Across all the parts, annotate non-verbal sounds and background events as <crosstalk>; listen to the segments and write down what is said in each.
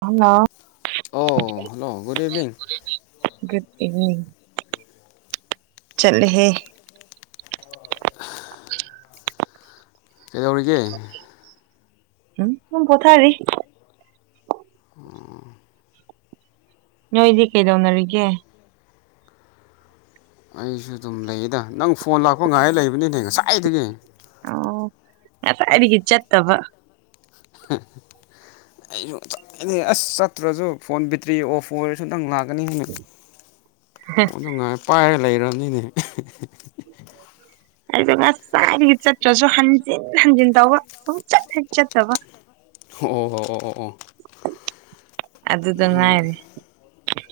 Hello ꯑꯣ hello good evening good evening ꯆꯜꯍꯦ ꯀꯩꯗꯧꯔꯤꯒꯦ ꯎꯨꯡ ꯀꯊꯥꯔꯤ ꯅꯣꯏꯗꯤ ꯀꯩꯗꯧꯅꯔꯤꯒꯦ ꯑꯩꯁꯨ ꯑꯗꯨꯝ ꯂꯩꯌꯦꯗ ꯅꯪ ꯐꯣꯟ ꯂꯥꯛꯄ ꯉꯥꯏ ꯂꯩꯕꯅꯤꯅꯦ ꯉꯁꯥꯏꯗꯒꯤ ꯑꯣ ꯉꯁꯥꯏꯥꯏꯗꯒꯤ ꯆꯠꯇꯕ ꯍ ꯑꯩꯗ ꯑꯦꯅꯦ ꯑꯁ ꯆꯠꯇ꯭ꯔꯁꯨ ꯐꯣꯟ ꯕꯦꯇ꯭ꯔꯤ ꯑꯣꯐ ꯑꯣꯏꯔꯁꯨ ꯅꯪ ꯂꯥꯛꯀꯦ ꯐꯒꯅꯤ ꯍꯥꯏꯦꯅ ꯐꯣꯟꯗ ꯉꯥꯏ ꯄꯥꯏꯔꯦ ꯂꯩꯅꯤꯅꯦ ꯑꯗꯨꯗ ꯉꯁꯥꯏꯗꯒꯤ ꯆꯠꯇ꯭ꯔꯁꯨ ꯍꯟꯖꯤꯟ ꯍꯟꯖꯤꯟ ꯇꯧꯕ ꯁꯨꯝ ꯆꯠ ꯍꯦꯛ ꯆꯠꯇꯕ ꯑꯣ ꯑꯣ ꯑꯣ ꯑꯣ ꯑꯣ ꯑꯗꯨꯗ ꯉꯥꯏꯔꯦ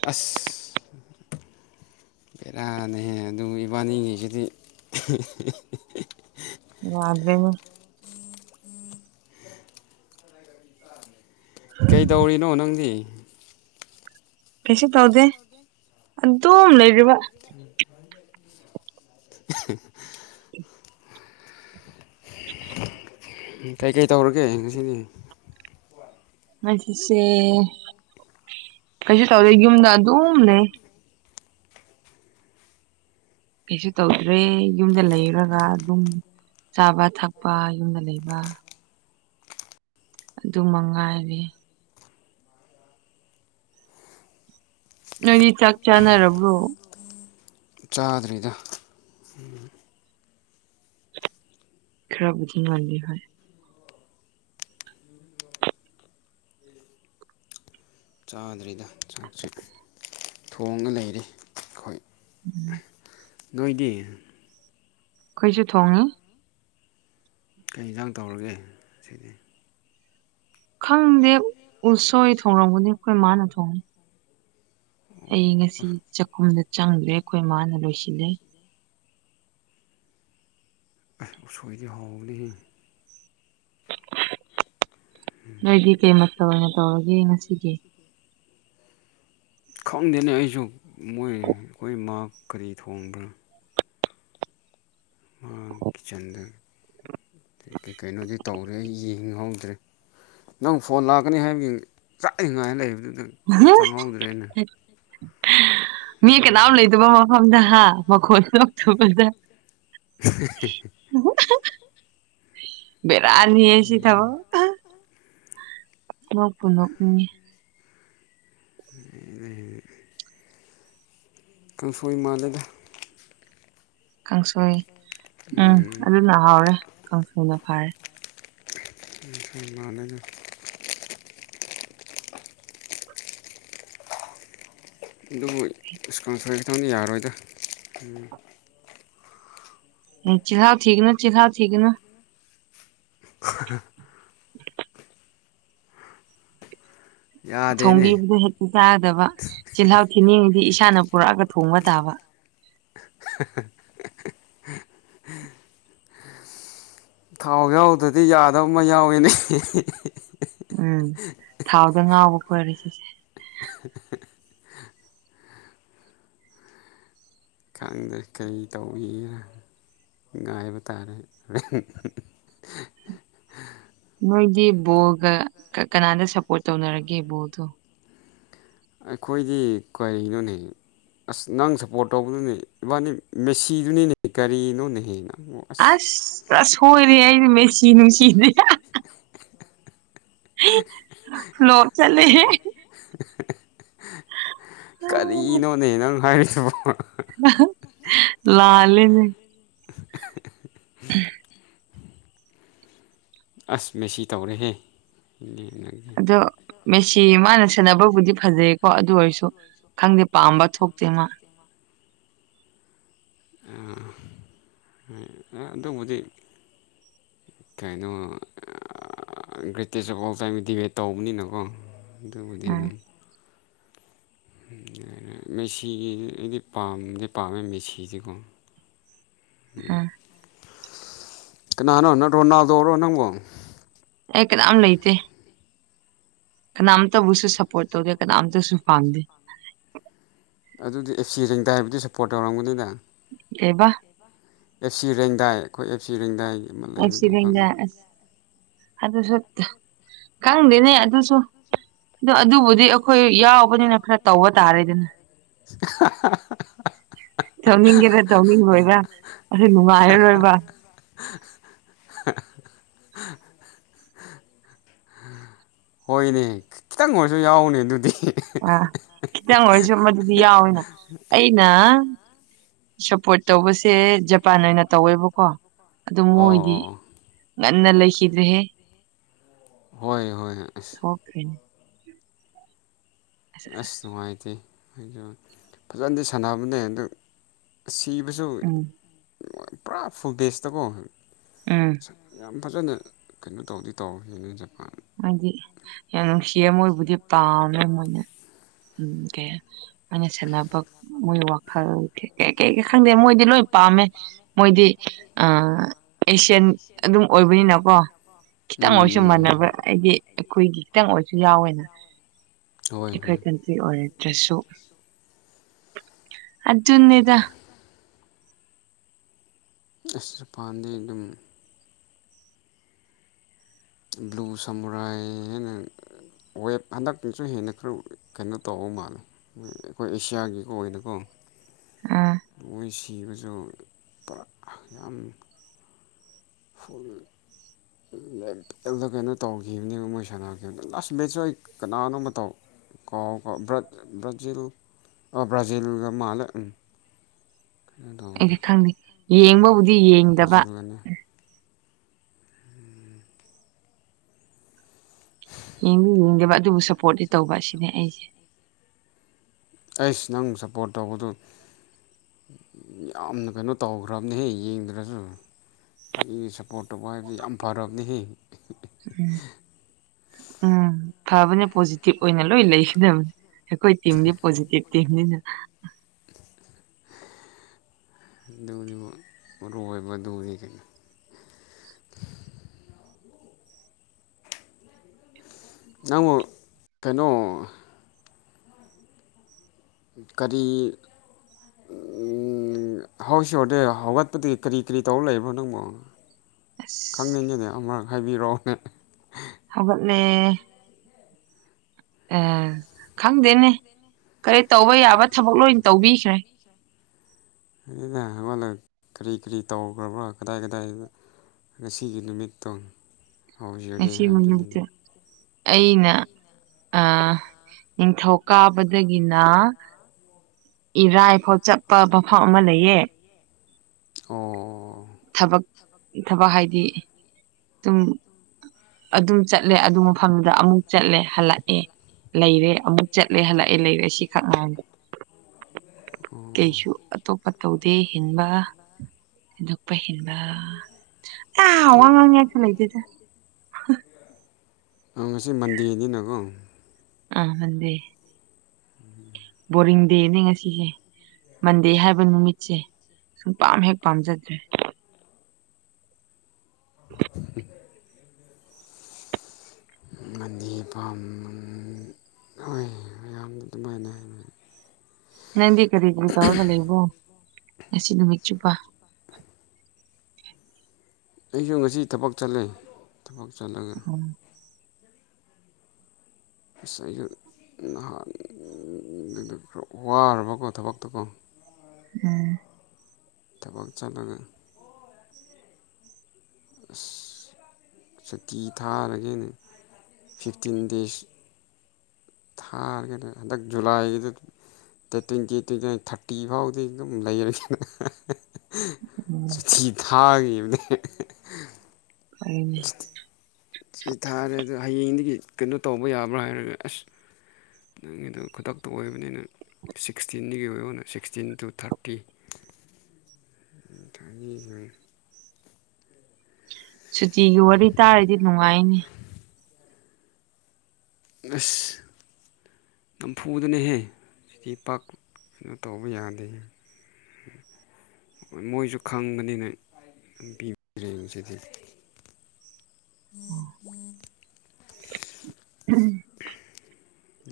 ꯑꯁ ꯕꯦꯔꯥꯅꯍꯦ ꯑꯗꯨ ꯏꯕꯥꯅꯤꯉꯩꯁꯤꯗꯤ ꯭ꯔꯦꯅꯦ ꯀꯩꯗꯧꯔꯤꯅꯣ ꯅꯪꯗꯤ ꯀꯩꯁꯨ ꯇꯧꯗꯦ ꯑꯗꯨꯝ ꯂꯩꯔꯤꯕ ꯎꯝ <inaudible> ꯀꯩꯀꯩ ꯇꯧꯔꯒꯦ ꯉꯁꯤꯗꯤ ꯑꯁꯤ ꯁꯦ ꯀꯩꯁꯨ ꯇꯧꯗꯦ ꯌꯨꯝꯗ ꯑꯗꯨꯝꯅꯦ ꯀꯩꯁꯨ ꯇꯧꯗ꯭ꯔꯦ ꯌꯨꯝꯗ ꯂꯩꯔꯒ ꯑꯗꯨꯝ ꯆꯥꯕ ꯊꯛꯄ ꯌꯨꯝꯗ ꯂꯩꯕ ꯑꯗꯨ ꯃꯉꯥꯏꯔꯦ ꯅꯣꯏꯅꯤ ꯆꯥꯛ ꯆꯥꯅꯔꯕ꯭ꯔꯣ ꯆꯥꯗ꯭ꯔꯤꯗ ꯁꯤ ꯈꯔ ꯙꯤꯡ ꯃꯥꯟꯒꯤꯣꯏ ꯆꯥꯗ꯭ꯔꯤꯗ ꯆꯥꯛꯁꯤꯦ ꯊꯣꯡꯉ ꯂꯩꯔ ꯎꯝ ꯅꯣꯏꯗꯤ ꯑꯩꯈꯣꯏꯁꯨ ꯊꯣꯡꯉꯤ ꯀꯩ ꯌꯦꯟꯖꯥꯡ ꯇꯧꯔꯒꯦ ꯁꯤꯅꯤ ꯈꯪꯗꯦ ꯎꯁꯣꯏ ꯊꯣꯡꯡꯂꯝꯒꯅꯤ ꯑꯩꯈꯣꯏ ꯃꯥꯅ ꯊꯣꯡꯉꯅꯤ ꯑꯣ ꯑꯩ ꯉꯁꯤ ꯆꯥꯛꯈꯨꯝꯗ ꯆꯪꯗ꯭ꯔꯦ ꯑꯩꯈꯣꯏ ꯏ ꯃꯥꯅ ꯂꯣꯏꯁꯤꯜꯂꯦ ꯑꯁ ꯎꯁꯣꯏꯗꯤ ꯍꯥꯎꯅꯤꯍ ꯅꯣꯏꯗꯤ ꯀꯩꯃꯠꯇ ꯑꯣꯏꯅ ꯇꯧꯔꯒꯦ ꯉꯁꯤꯒꯤ ꯈꯪꯗꯦꯅꯦ ꯑꯩꯁꯨ ꯃꯣꯏ ꯑꯩꯈꯣꯏ ꯏ ꯃꯥ ꯀꯔꯤ ꯊꯣꯡꯕ꯭ꯔꯥ ꯃꯥ ꯀꯤꯠꯆꯟꯗ ꯀꯩ ꯀꯩꯅꯣꯗꯤ ꯇꯧ ꯑꯗꯨ ꯑꯩ ꯌꯦꯡꯍꯧꯗ꯭ꯔꯦ ꯅꯪ ꯐꯣꯟ ꯂꯥꯛꯀꯅꯤ ꯍꯥꯏꯕꯒꯤꯡ ꯆꯥꯛꯂꯤꯉꯥꯏꯅ ꯂꯩꯕꯗꯨꯗꯪ ꯍ ꯃꯤ ꯀꯅꯥꯝ ꯂꯩꯇꯕ ꯃꯐꯝꯗ ꯍꯥ ꯃꯈꯣꯟꯇꯨꯕꯗ <unintelligible> ꯕꯦꯔꯥꯅꯤꯁꯤ ꯊꯕ ꯃ ꯄꯨꯂꯞ ꯑ <unintelligible> ꯀꯥꯡꯁꯣꯏ ꯃꯥꯜꯂꯦꯗ ꯀꯥꯡꯁꯣꯏ ꯎꯝ ꯑꯗꯨꯅ ꯍꯥꯎꯔꯦ ꯀꯥꯡꯁꯣꯏꯅ ꯐꯥꯔꯦ ꯂꯅꯒ ꯑꯗꯨꯕꯨ ꯏꯁꯀꯥꯎꯟꯁꯦ ꯈꯤꯇꯪꯅꯤ ꯌꯥꯔꯣꯏꯗ ꯎꯝ ꯆꯤꯍꯥꯎ ꯊꯤꯅ ꯆꯤꯍꯥꯎ ꯊꯤꯅ <unintelligible> ꯌꯥꯗꯦꯅꯦ ꯊꯣꯡꯕꯤꯕꯗ ꯍꯦꯛꯇ ꯆꯥꯒꯗꯕ ꯆꯤꯜꯍꯥꯎ ꯊꯤꯅꯤꯡꯗꯤ ꯏꯁꯥꯅ ꯄꯨꯔꯛꯑꯒ ꯊꯣꯡꯕ ꯇꯥꯕ <inaudible> ꯊꯥꯎ ꯌꯥꯎꯗ꯭ꯔꯗꯤ ꯌꯥꯗꯕ ꯑꯃ ꯌꯥꯎꯏꯤꯅꯦ ꯎꯝ ꯊꯥꯎꯗ ꯉꯥꯎꯕ ꯈꯣꯏꯔꯦ ꯁꯤꯁꯦ <inaudible> ꯈꯪꯗ꯭ꯔꯦ ꯀꯔꯤ ꯇꯧꯏꯔ ꯉꯥꯏꯕ ꯇꯥꯔꯦ ꯍꯣꯔꯦꯟ ꯅꯣꯏꯗꯤ ꯕꯣꯜꯒ ꯀꯅꯥꯗ ꯁꯞꯄꯣꯔꯠ ꯇꯧꯅꯔꯒꯦ ꯕꯣꯜꯗꯣ ꯑꯩꯈꯣꯏꯗꯤ ꯀꯔꯤꯒꯤꯅꯣꯅꯦ ꯑꯁ ꯅꯪ ꯁꯞꯄꯣꯔꯠ ꯇꯧꯕꯗꯨꯅꯦ ꯏꯕꯥꯅꯤ ꯃꯦꯁꯤꯗꯨꯅꯤꯅꯦ ꯀꯔꯤꯅꯣꯅꯦꯍꯦ ꯅꯪ ꯑꯁ ꯑꯁ ꯁꯣꯏꯔꯦ ꯑꯩꯗꯤ ꯃꯦꯆꯤ ꯅꯨꯡꯁꯤꯗꯦ ꯐ ꯂ ꯆꯂꯦꯦ ꯀꯔꯤꯅꯣꯅꯦ ꯅꯪ ꯍꯥꯏꯔꯤꯁꯤꯕ ꯂꯥꯂꯦꯅꯦ ꯎꯝ ꯑꯁ ꯃꯦꯁꯤ ꯇꯧꯔꯦꯍꯦ ꯏꯅꯦ ꯅꯪꯒꯦ ꯑꯗꯣ ꯃꯦꯁꯤ ꯃꯥꯅ ꯁꯦꯅꯕꯕꯨꯗꯤ ꯐꯖꯩꯌꯦꯀꯣ ꯑꯗꯨ ꯑꯣꯏꯔꯁꯨ ꯈꯪꯗꯦ ꯄꯥꯝꯕ ꯊꯣꯛꯇꯦ ꯃꯥ ꯑꯥ ꯑꯗꯨꯕꯗꯤ ꯀꯩꯅꯣ greatest of all time debate ꯇꯧꯕꯅꯤꯅꯀꯣ <unintelligible> ꯑꯗꯨꯕꯨꯗꯤ ꯎꯝ ꯎꯝ <unintelligible> ꯃꯦꯁꯤꯒꯤ ꯑꯩꯗꯤ ꯄꯥꯝꯗꯤ ꯄꯥꯝꯃꯦ ꯃꯦꯁꯤꯁꯤꯀꯣ ꯎꯝ ꯀꯅꯥꯅꯣ ꯅꯠꯇ꯭ꯔꯣ ꯅꯥꯎꯗꯧ ꯑꯣꯏꯔꯣ ꯅꯪꯕꯣ <unintelligible> ꯑꯩ ꯀꯥꯅꯝ ꯂꯩꯇꯦ꯫ ꯀꯅꯥꯝꯇꯕꯨꯁꯨ ꯁꯞꯄꯣꯔꯠ ꯇꯧꯗꯦ ꯀꯅꯥꯝꯇꯁꯨ ꯄꯥꯝꯗꯦ ꯑꯗꯨꯗꯤ ꯑꯦꯞ ꯁꯤ ꯔꯦꯡꯗꯥ ꯍꯥꯏꯕꯗꯤ ꯁꯞꯄꯣꯔꯠ ꯇꯥꯑꯣꯔꯝꯒꯅꯤꯅꯦ ꯀꯩꯕ ꯑꯦꯞ ꯁꯤ ꯔꯦꯡꯗꯥꯏ ꯑꯩꯈꯣꯏ ꯑꯦꯞ ꯁꯤ ꯔꯦꯡꯗꯥꯏꯒꯤ ꯑꯦꯐ ꯁꯤ ꯕꯦꯡꯗ ꯑꯁ ꯑꯗꯨꯁꯨ ꯈꯪꯗꯦꯅꯦ ꯑꯗꯨꯁꯨ ꯑꯗꯣ ꯑꯗꯨꯕꯨꯗꯤ ꯑꯩꯈꯣꯏ ꯌꯥꯎꯕꯅꯤꯅ ꯈꯔ ꯇꯧꯕ ꯇꯥꯔꯦꯗꯅ <inaudible> ꯇꯧꯅꯤꯡꯒꯦꯔ ꯇꯧꯅꯤꯡꯔꯣꯏꯔ ꯑꯁꯤ ꯅꯨꯡꯉꯥꯏꯔꯔꯣꯏꯕ ꯍꯣꯏꯅꯦ ꯈꯤꯇꯪ ꯑꯣꯏꯔꯁꯨ ꯌꯥꯎꯅꯦ ꯑꯗꯨꯗꯤ ꯑ ꯈꯤꯇꯪ ꯑꯣꯏꯔꯁꯨ ꯃꯗꯨꯗꯤ ꯌꯥꯎꯋꯅ ꯑꯩꯅ ꯁꯄꯣꯔꯠ ꯇꯧꯕꯁꯦ ꯖꯄꯥꯟ ꯑꯣꯏꯅ ꯇꯧꯋꯦꯕꯀꯣ ꯑꯗꯨ ꯑꯣ ꯑꯣ ꯃꯣꯏꯗꯤ ꯑꯣ ꯉꯟꯅ ꯂꯩꯈꯤꯗ꯭ꯔꯦꯍꯦ ꯍꯣꯏ ꯍꯣꯏ ꯑꯁ ꯎꯝ <unintelligible> ꯑꯁ ꯅꯨꯡꯉꯥꯏꯇꯦ ꯍꯥꯏ ꯐꯖꯅꯗꯤ ꯁꯥꯟꯅꯕꯅꯦ ꯑꯗꯨ ꯁꯤꯕꯁꯨ ꯎꯝ ꯄꯨꯔꯥ ꯐꯨꯜ ꯕꯦꯁꯇꯀꯣ ꯎꯝ ꯌꯥꯝ ꯐꯖꯅ ꯀꯩꯅꯣ ꯇꯧꯗꯤ ꯇꯧꯅ ꯖꯄꯥꯟ ꯍꯥꯏꯗꯤ ꯌꯥꯝ ꯅꯨꯡꯁꯤ ꯃꯣꯏꯕꯨꯗꯤ ꯄꯥꯝꯃꯦ ꯃꯣꯏꯅ ꯎꯝ ꯀꯩ ꯑꯩꯅ ꯁꯥꯟꯅꯕ ꯃꯣꯏ ꯋꯥꯈꯜ ꯀꯩ ꯀꯩ ꯀꯩ ꯈꯪꯗꯦ ꯃꯣꯏꯗꯤ ꯂꯣꯏ ꯄꯥꯝꯃꯦ꯫ ꯃꯣꯏꯗꯤ ꯑꯦꯁꯤꯌꯥꯟ ꯑꯗꯨꯝ ꯑꯣꯏꯕꯅꯤꯅꯀꯣ ꯎꯝ ꯈꯤꯇꯪ ꯑꯣꯏꯁꯨ ꯎꯝ ꯃꯥꯟꯅꯕ ꯎꯝ ꯑꯩꯗꯤ ꯑꯩꯈꯣꯏꯒꯤ ꯈꯤꯇꯪ ꯑꯣꯏꯔꯁꯨ ꯌꯥꯎꯋꯦꯅ ꯍꯣꯏ ꯑꯩꯈꯣꯏ ꯍꯣꯏ ꯈꯟ ꯁꯤ ꯑꯣꯏꯔꯗ꯭ꯔꯁꯨ ꯑꯗꯨꯅꯤꯗ ꯑꯁ ꯄꯝꯗꯦꯅꯦ ꯅꯪ ꯕ꯭ꯂꯨ ꯁꯝꯔꯥꯏꯅ ꯋꯦꯞ ꯍꯟꯗꯛꯇꯪꯁꯨ ꯍꯦꯟꯅ ꯈꯔ ꯀꯩꯅꯣ ꯇꯧꯕ ꯃꯥꯜꯂꯦ꯫ ꯑꯩꯈꯣꯏ ꯑꯦꯁꯤꯌꯥꯒꯤꯀ ꯑꯣꯏꯅꯀꯣ ꯑꯥ ꯃꯣꯏ ꯁꯤꯕꯁꯨ ꯄꯨꯔꯥ ꯌꯥꯝ ꯐꯨꯜꯗ ꯀꯩꯅꯣ ꯇꯧꯈꯤꯕꯅꯦ ꯃꯣꯏ ꯁꯥꯟꯅꯔꯈꯤꯕꯗ ꯂꯥꯁ ꯃꯕꯦꯠꯁꯨ ꯑꯩ ꯀꯅꯥꯅꯣ ꯃꯇꯧ ꯀꯥꯎ ꯀꯥꯎ ꯕ꯭ꯔꯥꯖꯤꯜ ꯑꯣ ꯕ꯭ꯔꯖꯤꯜꯒ ꯃꯥꯜꯂꯦ ꯎꯝ ꯀꯩꯅꯣ ꯇꯧꯕꯗꯣ ꯑꯩꯗꯤ ꯈꯪꯗꯦ ꯌꯦꯡꯕꯕꯨꯗꯤ ꯌꯦꯡꯗꯕ ꯕ꯭ꯔꯥꯖꯤꯜꯒꯅꯦ ꯌꯦꯡꯗꯤ ꯌꯦꯡꯗꯦꯕ ꯑꯗꯨꯕꯨ ꯁꯞꯄꯣꯔꯇꯤ ꯇꯧꯕ ꯑꯁꯤꯅꯦ ꯑꯩꯁꯦ ꯑꯩꯁ ꯅꯪ ꯁꯞꯄꯣꯔꯠ ꯇꯧꯕꯗꯨ ꯌꯥꯝꯅ ꯀꯩꯅꯣ ꯇꯧꯈ꯭ꯔꯕꯅꯦꯍꯦ ꯌꯦꯡꯗ꯭ꯔꯁꯨ ꯃꯤ ꯁꯞꯄꯣꯔꯠ ꯇꯧꯕ ꯍꯥꯏꯕꯕꯁꯤ ꯌꯥꯝ ꯐꯔꯕꯅꯤ ꯎꯝ ꯎꯝ ꯐꯕꯅꯦ ꯄꯣꯖꯤꯇꯤꯚ ꯑꯣꯏꯅ ꯂꯣꯏ ꯂꯩꯒꯗꯕꯅꯤ꯫ ꯑꯩꯈꯣꯏ ꯇꯤꯝꯗꯤ ꯄꯣꯖꯤꯇꯤꯕ ꯇꯤꯝꯅꯤꯅ ꯑꯗꯨꯅꯦꯕꯥ ꯃꯔꯨꯑꯣꯏꯕꯗꯤ ꯅꯪ ꯀꯩꯅꯣ ꯀꯔꯤ ꯎꯝ ꯍꯧꯁꯤꯗꯦ ꯍꯧꯒꯠꯄꯗꯒꯤ ꯀꯔꯤ ꯀꯔꯤ ꯇꯧꯔ ꯂꯩꯕꯅꯣ ꯅꯪꯕꯨ ꯑꯁ ꯈꯪꯅꯤꯡꯉꯤꯅꯦ ꯑꯃꯔꯛ ꯍꯥꯏꯕꯤꯔꯛꯑꯣꯅꯦ ꯍꯥꯑꯣꯒꯠꯂꯦ ꯑ ꯈꯪꯗꯦꯅꯦ ꯀꯔꯤ ꯇꯧꯕ ꯌꯥꯕ ꯊꯕꯛ ꯂꯣꯏ ꯇꯧꯕꯤꯈ꯭ꯔꯦ꯫ ꯑꯩꯅ ꯍꯪꯂꯒꯥ ꯀꯔꯤ ꯀꯔꯤ ꯇꯧꯈ꯭ꯔꯕ꯭ꯔꯣ ꯀꯗꯥꯏ ꯀꯗꯥꯏ ꯉꯁꯤꯒꯤ ꯅꯨꯃꯤꯠꯇꯣ ꯍꯧꯖꯔꯦ ꯉꯁꯤ ꯍꯥꯏꯕꯗꯨꯅꯤꯅꯦ ꯃꯛꯇ ꯑꯩꯅ꯫ ꯑ ꯅꯤꯡꯊꯧ ꯀꯥꯕꯗꯒꯤꯅ꯫ ꯏꯔꯥꯏꯐꯥꯎ ꯆꯠꯄ ꯃꯐꯝ ꯑꯃ ꯂꯩꯌꯦ ꯑꯣ ꯊꯕꯛ ꯊꯕꯛ ꯍꯥꯏꯗꯤ ꯁꯨꯝ꯫ ꯑꯗꯨ ꯆꯠꯂꯦ ꯑꯗꯨ ꯃꯐꯝꯗꯨꯗ ꯑꯃꯨꯛ ꯆꯠꯂꯦ ꯍꯜꯂꯛꯑꯦ ꯂꯩꯔꯦ ꯑꯃꯨꯛ ꯆꯠꯂꯦ ꯍꯜꯂꯛꯑꯦ ꯂꯩꯔꯦ ꯁꯤ ꯈꯛ ꯉꯥꯏꯔꯦ꯫ ꯀꯩꯁꯨ ꯑꯇꯣꯞꯄ ꯇꯧꯗꯦ ꯍꯤꯟꯕ ꯗꯨꯄ ꯍꯟꯕ ꯑ ꯋꯥꯉ ꯌꯥꯂ ꯂꯩꯗꯦꯗ <unintelligible> ꯉꯁꯤ ꯃꯟꯗꯦꯅꯤꯅꯀꯣ ꯎꯝ ꯃꯟꯗꯦ ꯕꯣꯔꯤꯡ ꯗꯦꯅꯦ ꯉꯁꯤꯁꯦ ꯃꯟꯗꯦ ꯍꯥꯏꯕ ꯅꯨꯃꯤꯠꯁꯦ ꯁꯨꯡ ꯄꯥꯝ ꯍꯦꯛ ꯄꯥꯝꯖꯗ꯭ꯔꯦ ꯎꯝ <unintelligible> ꯃꯅꯤꯝ ꯍꯣꯏ ꯌꯥꯝꯅ ꯑꯗꯨꯃꯥꯏꯅꯅ ꯅꯪꯗꯤ ꯀꯔꯤ ꯀꯔꯤ ꯇꯧꯔꯒ ꯂꯩꯕꯣ ꯉꯁꯤ ꯅꯨꯃꯤꯠ ꯆꯨꯞꯄ ꯑꯩꯁꯨ ꯉꯁꯤ ꯊꯕꯛ ꯆꯠꯂꯦ ꯊꯕꯛ ꯆꯠꯂꯒ ꯑꯣ ꯑꯁ ꯑꯩꯁꯨ ꯅꯍꯥꯟꯗꯒꯤ ꯋꯥꯔꯕꯀꯣ ꯊꯕꯛꯇꯀꯣ ꯎꯝ ꯊꯕꯛ ꯆꯥꯗꯉ ꯑꯁ ꯁꯨꯛꯇꯤ ꯊꯥꯔꯒꯦꯅ ꯐꯤꯐꯇꯤꯟ ꯗꯦꯖ ꯊꯥꯔꯒꯅꯦ ꯍꯟꯗꯛ ꯖꯨꯂꯥꯏꯒꯤꯗ ꯑ ꯇ꯭ꯋꯦꯟꯇꯤ ꯇ꯭ꯋꯦꯟꯇꯤ ꯟ ꯊꯥꯔꯇꯤ ꯐꯥꯎꯗꯤ ꯑꯗꯨꯝ ꯂꯩꯔꯁꯤꯅ꯫ ꯑꯣ ꯆꯤꯊꯤ ꯊꯥꯈꯤꯕꯅꯦ ꯑꯩꯅꯦ ꯁꯤ ꯊꯥꯔꯦ ꯑꯗꯣ ꯍꯌꯦꯡꯗꯒꯤ ꯀꯩꯅꯣ ꯇꯧꯕ ꯌꯥꯕ꯭ꯔꯥ ꯍꯥꯏꯔꯒ ꯑꯁ ꯅꯪꯒꯤꯗ ꯈꯨꯗꯛꯇ ꯑꯣꯏꯕꯅꯤꯅ ꯁꯤꯛꯁꯇꯤꯟꯒꯤ ꯑꯣꯏꯕ ꯑꯣꯏꯅ ꯁꯤꯛꯁꯇꯤꯟ ꯇꯨ ꯊꯥꯔꯇꯤ ꯎ ꯊꯈꯣꯏ꯫ ꯁꯨꯇꯤꯒꯤ ꯋꯥꯔꯤ ꯇꯥꯔꯗꯤ ꯅꯨꯡꯉꯥꯏꯅꯤ ꯑꯁ ꯅꯝꯐꯨꯗꯅꯍꯦ ꯄꯥꯛ ꯇꯧꯕ ꯌꯥꯗꯦ ꯃꯣꯏꯁꯨ ꯈꯪꯕꯅꯤꯅ ꯄꯤꯕꯤꯔꯦꯁꯤꯗꯤ ꯒ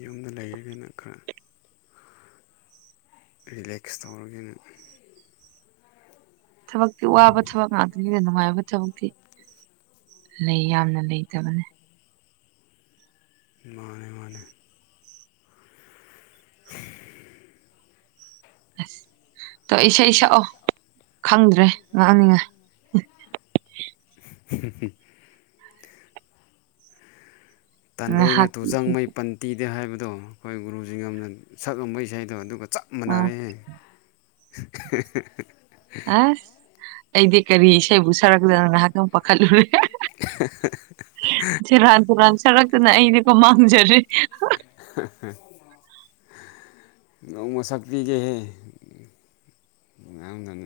ꯌꯨꯝꯗ ꯂꯩꯔꯒꯅ ꯈꯔ꯫ ꯔꯤꯂꯦꯛꯁ ꯇꯧꯔꯒꯦꯔꯥ ꯊꯕꯛꯇꯤ ꯋꯥꯕ ꯊꯕꯛ ꯉꯥꯛꯇꯅꯤꯅ ꯅꯨꯡꯉꯥꯏꯕ ꯊꯕꯛꯇꯤ ꯂꯩ ꯌꯥꯝꯅ ꯂꯩꯇꯕꯅꯦ ꯃꯥꯅꯦ ꯃꯥꯅꯦ ꯍꯤ ꯑꯁ ꯇꯧ ꯏꯁꯩ ꯁꯛꯑꯣ ꯈꯪꯗ꯭ꯔꯦ ꯉꯥꯡꯅꯤꯉꯥꯏ ꯎꯝ꯫ ꯇꯥꯟꯗꯣꯏꯅ ꯉꯥꯏꯍꯥꯛꯀꯤ ꯏꯁꯩ ꯇꯨꯖꯪꯉꯩ ꯄꯟꯇꯤꯗꯦ ꯍꯥꯏꯕꯗꯣ ꯑꯩꯈꯣꯏ ꯒꯨꯔꯨꯁꯤ ꯌꯥꯝꯅ ꯁꯛꯑꯝꯕ ꯏꯁꯩꯗꯣ ꯑꯗꯨꯒ ꯆ꯫ ꯁꯛꯄ ꯃꯅꯥꯔꯦꯅꯦ ꯑꯁ ꯑꯩꯗꯤ ꯀꯔꯤ ꯏꯁꯩꯕꯨ ꯁꯛꯔꯛꯇꯅꯣ ꯉꯍꯥꯛꯇꯪ ꯄꯥꯈꯠꯂꯨꯔꯦ ꯫ ꯁꯦꯔꯥꯟ ꯇꯨꯔꯥꯟ ꯁꯛꯔꯛꯇꯅ ꯑꯩꯗꯤꯀꯣ ꯃꯥꯡꯖꯔꯦ ꯍꯥꯍꯥꯍꯥꯍꯥꯍꯥ ꯅꯣꯡꯃ ꯁꯛꯄꯤꯒꯦꯍꯦ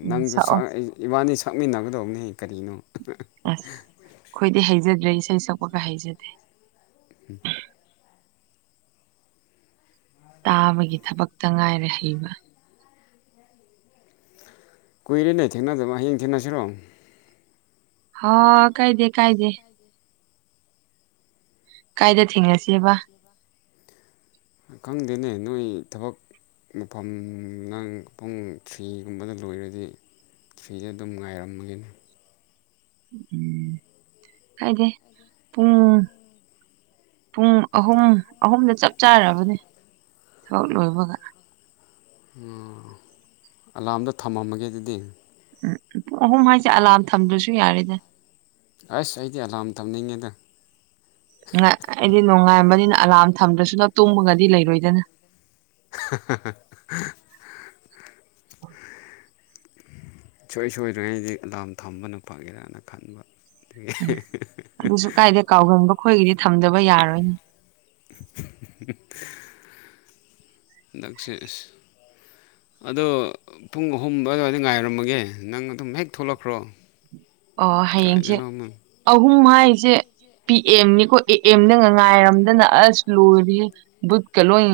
ꯎꯝ ꯅꯪꯗꯨ ꯁꯛꯑꯣ ꯁꯛ ꯏꯕꯥꯅꯤ ꯁꯛꯃꯤꯟꯅꯒꯗꯧꯕꯅꯦ ꯀꯔꯤꯅꯣ ꯑꯁ ꯑꯩꯈꯣꯏꯗꯤ ꯍꯩꯖꯗ꯭ꯔꯦ ꯏꯁꯩ ꯁꯛꯄꯒ ꯍꯩꯖꯗꯦ <unintelligible> ꯇꯥꯕꯒꯤ ꯊꯕꯛꯇ ꯉꯥꯏꯔꯦ ꯍꯩꯕ ꯀꯨꯏꯔꯦꯅꯦ ꯊꯦꯡꯅꯗꯕ ꯍꯌꯦꯡ ꯊꯦꯡꯅꯁꯤꯔꯣ ꯍꯣ ꯀꯥꯏꯗꯦ ꯀꯥꯏꯗꯦ ꯀꯥꯏꯗ ꯊꯦꯡꯅꯁꯤꯕ ꯈꯪꯗꯦꯅꯦ ꯅꯣꯏ ꯊꯕꯛ ꯃꯐꯝ ꯅꯪ ꯄꯨꯡ ꯊ꯭ꯔꯤꯒꯨꯝꯕꯗ ꯂꯣꯏꯔꯗꯤ ꯐ꯭ꯔꯤꯗ ꯑꯗꯨꯝ ꯉꯥꯏꯔꯝꯃꯒꯦꯅꯦ ꯍꯥꯏꯗꯤ ꯄꯨꯡ꯫ ꯄꯨꯡ ꯑꯍꯨꯝ ꯑꯍꯨꯝꯗ ꯆꯞ ꯆꯥꯔꯕꯅꯦ ꯊꯕꯛ ꯂꯣꯏꯕꯒ ꯑꯝ ꯑꯂꯥꯝꯗꯣ ꯊꯝꯃꯝꯃꯒꯦ ꯑꯗꯨꯗꯤ꯫ ꯎꯝ ꯄꯨꯡ ꯑꯍꯨꯝ ꯍꯥꯏꯁꯦ ꯑꯂꯥꯝ ꯊꯝꯗ꯭ꯔꯁꯨ ꯌꯥꯔꯦꯗ ꯑꯁ ꯑꯩꯗꯤ ꯑꯦꯂꯥꯝ ꯊꯝꯅꯤꯡꯉꯦꯗ ꯑꯩꯗꯤ ꯅꯨꯡꯉꯥꯏꯕꯅꯤꯅ ꯑꯦꯂꯥꯝ ꯊꯝꯗ꯭ꯔꯁꯨ ꯇꯨꯝꯕꯒꯗꯤ ꯂꯩꯔꯣꯏꯗꯅ ꯍꯥ ꯍꯥ ꯁꯨꯡꯁꯣꯏ ꯁꯣꯏꯗ꯭ꯔꯤꯉꯩꯗꯤ ꯑꯦꯂꯥꯝ ꯊꯝꯕꯅ ꯐꯒꯦꯔꯅ ꯈꯟꯕ꯫ ꯑꯗꯨꯒꯤ ꯑꯗꯨꯁꯨ ꯀꯥꯏꯗꯦ ꯀꯥꯎꯒꯟꯕ ꯑꯩꯈꯣꯏꯒꯤꯗꯤ ꯊꯝꯗꯕ ꯌꯥꯔꯣꯏꯅꯦ ꯅꯪꯁꯦ ꯑꯗꯣ ꯄꯨꯡ ꯑꯍꯨꯝ ꯑꯗꯨꯋꯥꯏꯗ ꯉꯥꯏꯔꯝꯃꯒꯦ ꯅꯪ ꯑꯗꯨꯝ ꯍꯦꯛ ꯊꯣꯛꯂꯛꯈ꯭ꯔꯣ ꯑꯣ ꯍꯌꯦꯡꯁꯦ ꯀꯥꯏꯗꯅꯣ ꯑꯃ ꯑꯍꯨꯝ ꯍꯥꯏꯁꯦ꯫ ꯄꯤ ꯑꯦꯝꯅꯤꯀꯣ ꯑꯦ ꯑꯦꯝꯗ ꯉ ꯉꯥꯏꯔꯝꯗꯅ ꯑꯁ ꯂꯣꯏꯔꯤ ꯕꯨꯠꯀ ꯂꯣꯏ꯫